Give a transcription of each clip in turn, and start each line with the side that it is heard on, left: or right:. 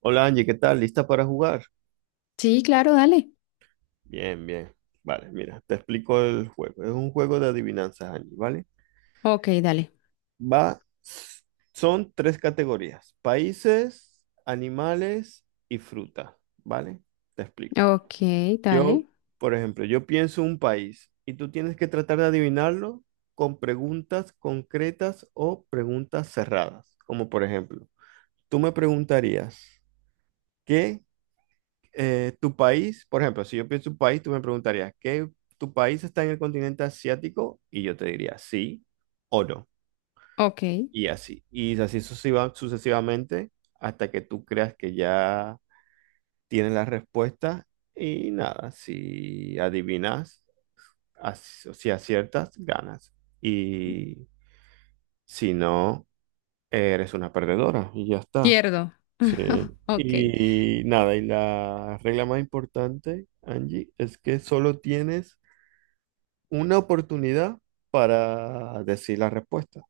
right: Hola Angie, ¿qué tal? ¿Lista para jugar?
left: Sí, claro, dale.
right: Bien, bien. Vale, mira, te explico el juego. Es un juego de adivinanzas, Angie, ¿vale?
left: Ok, dale.
right: Va, son tres categorías: países, animales y fruta, ¿vale? Te explico.
left: Ok,
right: Yo,
left: dale.
right: por ejemplo, yo pienso un país y tú tienes que tratar de adivinarlo con preguntas concretas o preguntas cerradas. Como por ejemplo, tú me preguntarías, ¿qué tu país? Por ejemplo, si yo pienso en tu país, tú me preguntarías, ¿qué, tu país está en el continente asiático? Y yo te diría sí o no.
left: Ok.
right: Y así. Y así sucesivamente hasta que tú creas que ya tienes la respuesta. Y nada, si adivinas, si aciertas, ganas. Y si no, eres una perdedora. Y ya está.
left: Pierdo.
right: Sí.
left: Ok.
right: Y nada, y la regla más importante, Angie, es que solo tienes una oportunidad para decir la respuesta.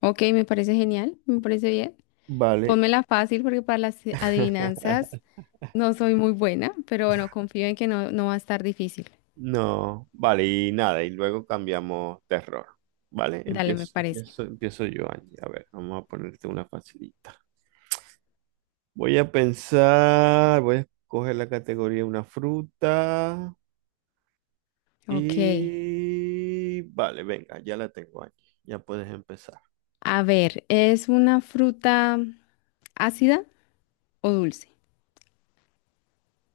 left: Ok, me parece genial. Me parece bien.
right: Vale.
left: Pónmela fácil porque para las adivinanzas no soy muy buena, pero bueno, confío en que no, no va a estar difícil.
right: No, vale, y nada, y luego cambiamos de error. Vale,
left: Dale, me
right: empiezo,
left: parece.
right: empiezo, empiezo yo, Angie. A ver, vamos a ponerte una facilita. Voy a pensar, voy a escoger la categoría: una fruta
left: Ok.
right: y... Vale, venga, ya la tengo, Angie. Ya puedes empezar.
left: A ver, ¿es una fruta ácida o dulce?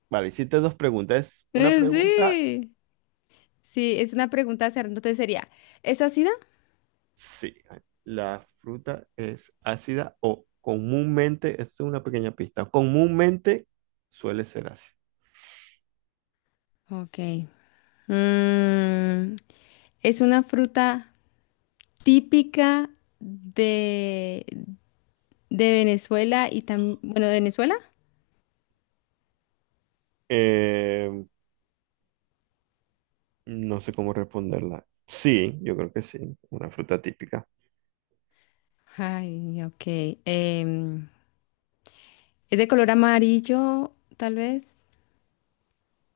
right: Vale, hiciste dos preguntas. Es una
left: Eh,
right: pregunta.
left: sí. Sí, es una pregunta cerrada. Entonces sería, ¿es ácida?
right: Sí, la fruta es ácida o, comúnmente, esta es una pequeña pista, comúnmente suele ser ácida.
left: Ok. Mm, ¿es una fruta típica de, de Venezuela y también, bueno, de Venezuela?
right: Eh, no sé cómo responderla. Sí, yo creo que sí, una fruta típica.
left: Ay, ok. em, es de color amarillo, tal vez.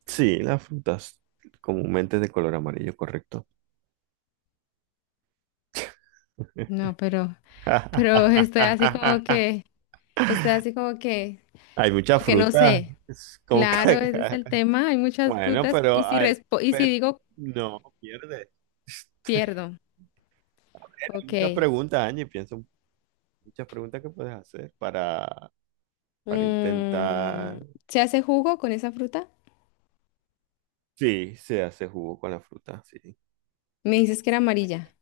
right: Sí, las frutas comúnmente de color amarillo, correcto.
left: No, pero estoy así como que, estoy así
right: Hay muchas
left: como que no
right: frutas,
left: sé.
right: es como que-
left: Claro, ese es el tema. Hay muchas
right: Bueno,
left: frutas y
right: pero hay-
left: y si
right: pe-
left: digo,
right: no, pierde.
left: pierdo.
right: A ver, hay muchas
left: Ok.
right: preguntas, Angie, piensa un... muchas preguntas que puedes hacer para
left: Mm,
right: intentar.
left: ¿se hace jugo con esa fruta?
right: Sí, se hace jugo con la fruta, sí.
left: Me dices que era amarilla.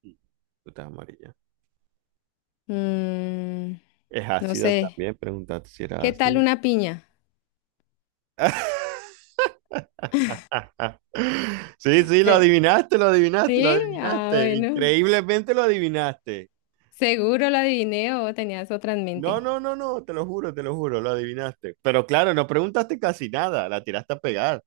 right: Sí. Fruta amarilla.
left: Mm,
right: Es
left: no
right: ácida
left: sé.
right: también, preguntaste si era
left: ¿Qué tal
right: ácida.
left: una piña?
right: Sí, sí, lo
left: Eh,
right: adivinaste, lo adivinaste, lo
left: ¿Sí? Ah,
right: adivinaste.
left: bueno.
right: Increíblemente lo adivinaste.
left: Seguro la adiviné o tenías otra en
right: No,
left: mente.
right: no, no, no, te lo juro, lo adivinaste. Pero claro, no preguntaste casi nada, la tiraste a pegar.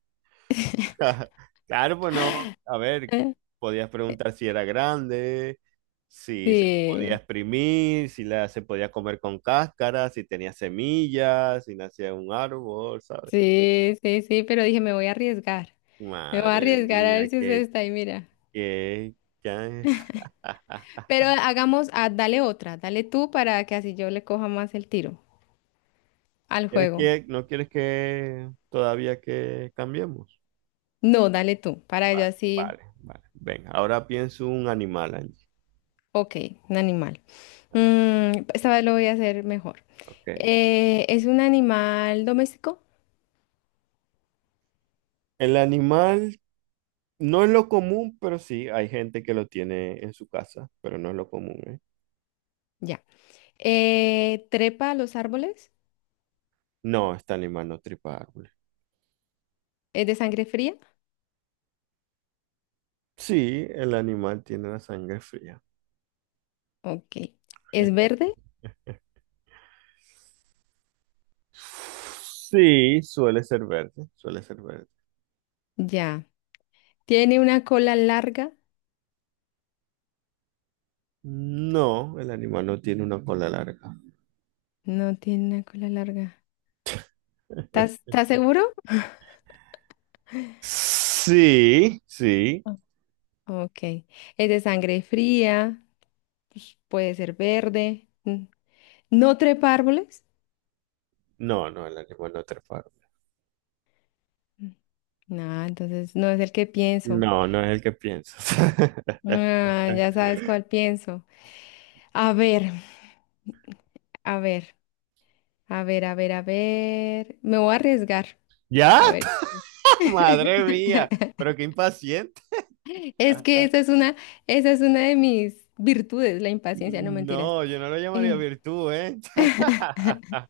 right: Claro, pues no, a ver,
left: Eh,
right: podías preguntar si era grande, si se podía
left: Sí,
right: exprimir, si la, se podía comer con cáscara, si tenía semillas, si nacía en un árbol, ¿sabes?
left: sí, pero dije, me voy a arriesgar. Me voy a
right: Madre
left: arriesgar a
right: mía,
left: ver si usted
right: qué,
left: está ahí, mira.
right: qué, qué-
left: Pero hagamos, ah, dale otra, dale tú para que así yo le coja más el tiro al
right: ¿Quieres
left: juego.
right: que, no quieres que todavía que cambiemos?
left: No, dale tú, para yo
right: Vale,
left: así,
right: vale, vale. Venga, ahora pienso un animal, Angie.
left: ok, un animal.
right: Vale,
left: Mm, esta vez lo voy a hacer mejor.
right: ok.
left: ¿Es un animal doméstico?
right: El animal no es lo común, pero sí, hay gente que lo tiene en su casa, pero no es lo común, ¿eh?
left: Ya. ¿Trepa a los árboles?
right: No, este animal no tripa árboles.
left: ¿Es de sangre fría?
right: Sí, el animal tiene la sangre fría.
left: Ok. ¿Es verde?
right: Sí, suele ser verde, suele ser verde.
left: Ya. ¿Tiene una cola larga?
right: No, el animal no tiene una cola larga.
left: No tiene una cola larga. ¿Estás, estás seguro?
right: Sí, sí.
left: No. Ok. ¿Es de sangre fría? Pues puede ser verde. Mm. ¿No trepa árboles?
right: No, no, el animal no trepa árboles.
left: Mm. No, entonces no es el que pienso.
right: No, no es el que piensas.
left: Ah, ya sabes cuál pienso. A ver, a ver, a ver. Me voy a arriesgar.
right: ¿Ya?
left: A ver.
right: Madre mía, pero qué impaciente.
left: Es que esa es una de mis virtudes, la impaciencia, no mentiras.
right: No, yo no lo llamaría
left: Eh,
right: virtud, ¿eh?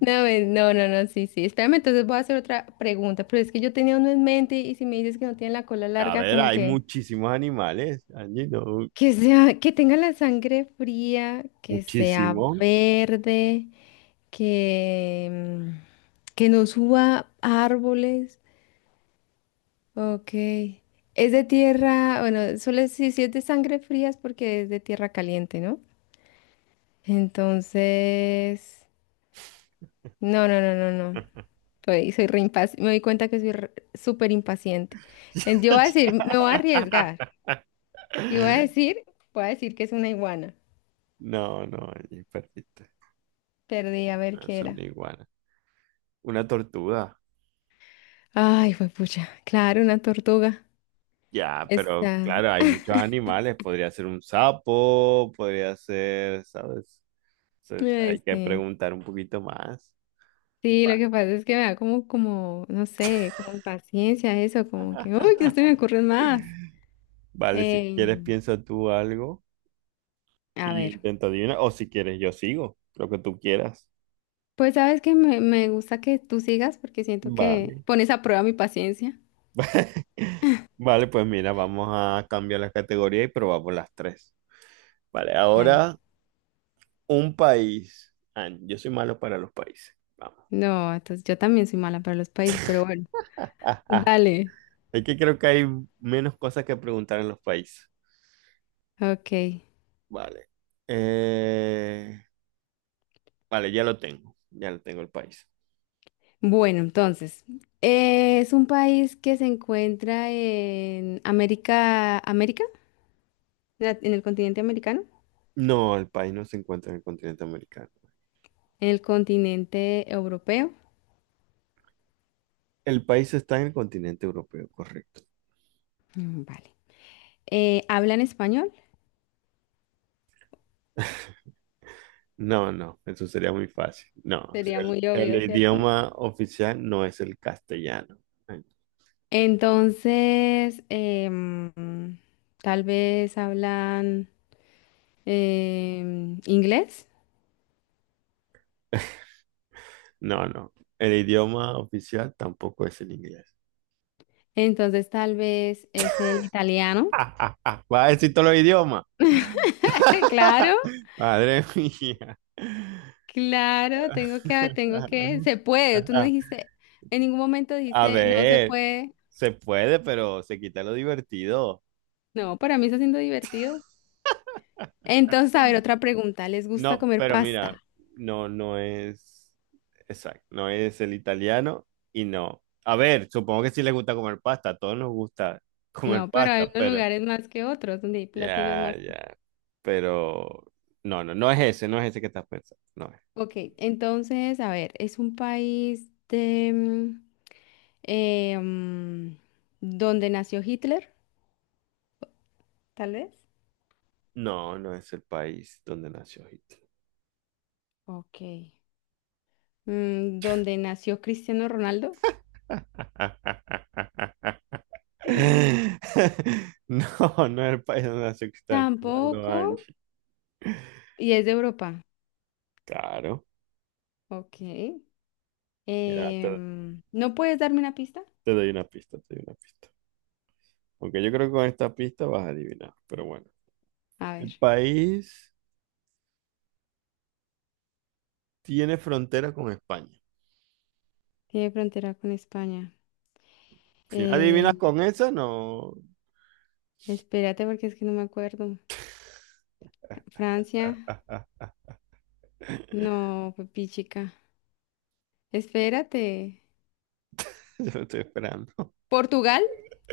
left: no, sí, sí. Espérame, entonces voy a hacer otra pregunta, pero es que yo tenía uno en mente y si me dices que no tiene la cola
right: A
left: larga,
right: ver,
left: como
right: hay muchísimos animales, Angie, no,
left: que sea, que tenga la sangre fría, que sea
right: muchísimos.
left: verde, que, que no suba a árboles. Ok. Es de tierra, bueno, solo si, si es de sangre fría es porque es de tierra caliente, ¿no? Entonces, no, no. Soy, soy me doy cuenta que soy súper impaciente. Yo voy a decir, me voy a arriesgar. Y voy a decir que es una iguana.
right: No, no, Angie, perdiste.
left: Perdí, a
right: No
left: ver
right: es
left: qué
right: una
left: era.
right: iguana. Una tortuga.
left: Ay, fue pucha. Claro, una tortuga.
right: Ya, pero
left: Esta.
right: claro, hay muchos animales. Podría ser un sapo, podría ser, ¿sabes? Se-
left: Ay,
right: hay que
left: sí.
right: preguntar un poquito más.
left: Sí, lo
right: Va.
left: que pasa es que me da como, como, no sé, como impaciencia eso, como que, uy, ya se me ocurren más.
right: Vale, si quieres
left: Em,
right: piensa tú algo.
left: a
right: Y yo
left: ver.
right: intento adivinar, o si quieres, yo sigo, lo que tú quieras.
left: Pues sabes que me gusta que tú sigas porque siento que
right: Vale.
left: pones a prueba mi paciencia.
right: Vale, pues mira, vamos a cambiar la categoría y probamos las tres. Vale,
left: Dale.
right: ahora un país. Ah, yo soy malo para los países. Vamos.
left: No, entonces yo también soy mala para los países, pero bueno,
right: Ah, ah.
left: dale.
right: Es que creo que hay menos cosas que preguntar en los países.
left: Ok.
right: Vale. Eh, vale, ya lo tengo. Ya lo tengo el país.
left: Bueno, entonces, es un país que se encuentra en en el continente americano,
right: No, el país no se encuentra en el continente americano.
left: en el continente europeo.
right: El país está en el continente europeo, correcto.
left: Mm, vale. ¿Hablan español?
right: No, no, eso sería muy fácil. No, o sea,
left: Sería muy
right: el,
left: obvio,
right: el
left: ¿cierto?
right: idioma oficial no es el castellano.
left: Entonces, tal vez hablan inglés,
right: No, no, el idioma oficial tampoco es el inglés.
left: entonces tal vez es el italiano.
right: Va a decir todos los idiomas.
left: Claro,
right: Madre mía.
left: claro, tengo que, se puede. Tú no dijiste, en ningún momento
right: A
left: dijiste, no se
right: ver,
left: puede.
right: se puede, pero se quita lo divertido.
left: No, para mí está siendo divertido. Entonces, a ver, otra pregunta. ¿Les gusta
right: No,
left: comer
right: pero mira,
left: pasta?
right: no, no es exacto, no es el italiano y no. A ver, supongo que sí les gusta comer pasta, a todos nos gusta comer
left: No, pero hay
right: pasta,
left: unos
right: pero
left: lugares más que otros donde hay platillos
right: ya,
left: más.
right: ya. Pero no, no, no es ese que estás pensando, no es.
left: Ok, entonces, a ver, es un país de eh, mm, donde nació Hitler, tal vez.
right: No, no es el país donde nació Hitler.
left: Ok. Mm, ¿donde nació Cristiano Ronaldo?
right: No, no es el país donde nació Cristiano Ronaldo,
left: Tampoco.
right: Angie.
left: Y es de Europa.
right: Claro.
left: Ok.
right: Mira,
left: ¿No puedes darme una pista?
right: te doy una pista, te doy una pista. Aunque yo creo que con esta pista vas a adivinar. Pero bueno.
left: A
right: El
left: ver,
right: país tiene frontera con España.
left: tiene frontera con España.
right: Si no adivinas
left: Eh,
right: con esa, no.
left: Espérate porque es que no me acuerdo. Francia, no, papi chica. Espérate.
right: Yo lo estoy esperando.
left: Portugal,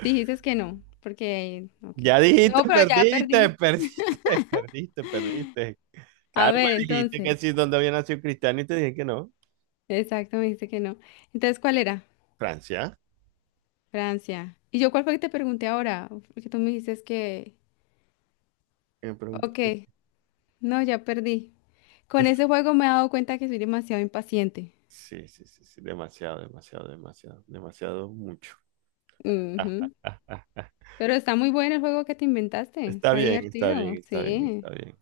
left: dijiste que no, porque, ok.
right: Ya
left: No,
right: dijiste,
left: pero ya
right: perdiste,
left: perdí.
right: perdiste, perdiste, perdiste.
left: A
right: Claro, me
left: ver,
right: dijiste
left: entonces,
right: que sí, donde había nacido Cristiano y te dije que no.
left: exacto, me dijiste que no. Entonces, ¿cuál era?
right: Francia.
left: Francia. ¿Y yo cuál fue que te pregunté ahora? Porque tú me dices que,
right: Que Me
left: ok,
right: preguntaste.
left: no, ya perdí. Con ese juego me he dado cuenta que soy demasiado impaciente.
right: Sí, sí, sí, sí. Demasiado, demasiado, demasiado, demasiado mucho.
left: Ujú. Pero está muy bueno el juego que te inventaste.
right: Está
left: Está
right: bien, está
left: divertido.
right: bien, está bien,
left: Sí,
right: está bien.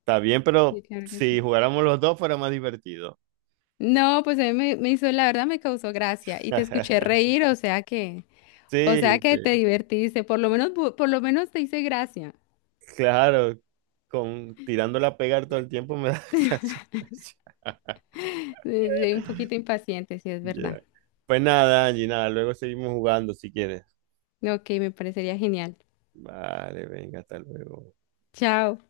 right: Está bien, pero
left: sí, claro que
right: si
left: sí.
right: jugáramos los dos fuera más divertido.
left: No, pues a mí me, me hizo, la verdad me causó gracia y te escuché reír, o
right: Sí,
left: sea que te
right: sí.
left: divertiste, por lo menos, por lo menos te hice gracia.
right: Claro, con tirándola a pegar todo el tiempo me da gracia.
left: Soy un poquito impaciente, sí es verdad.
right: Ya. Pues nada, Angie, nada, luego seguimos jugando si quieres.
left: Ok, me parecería genial.
right: Vale, venga, hasta luego.
left: Chao.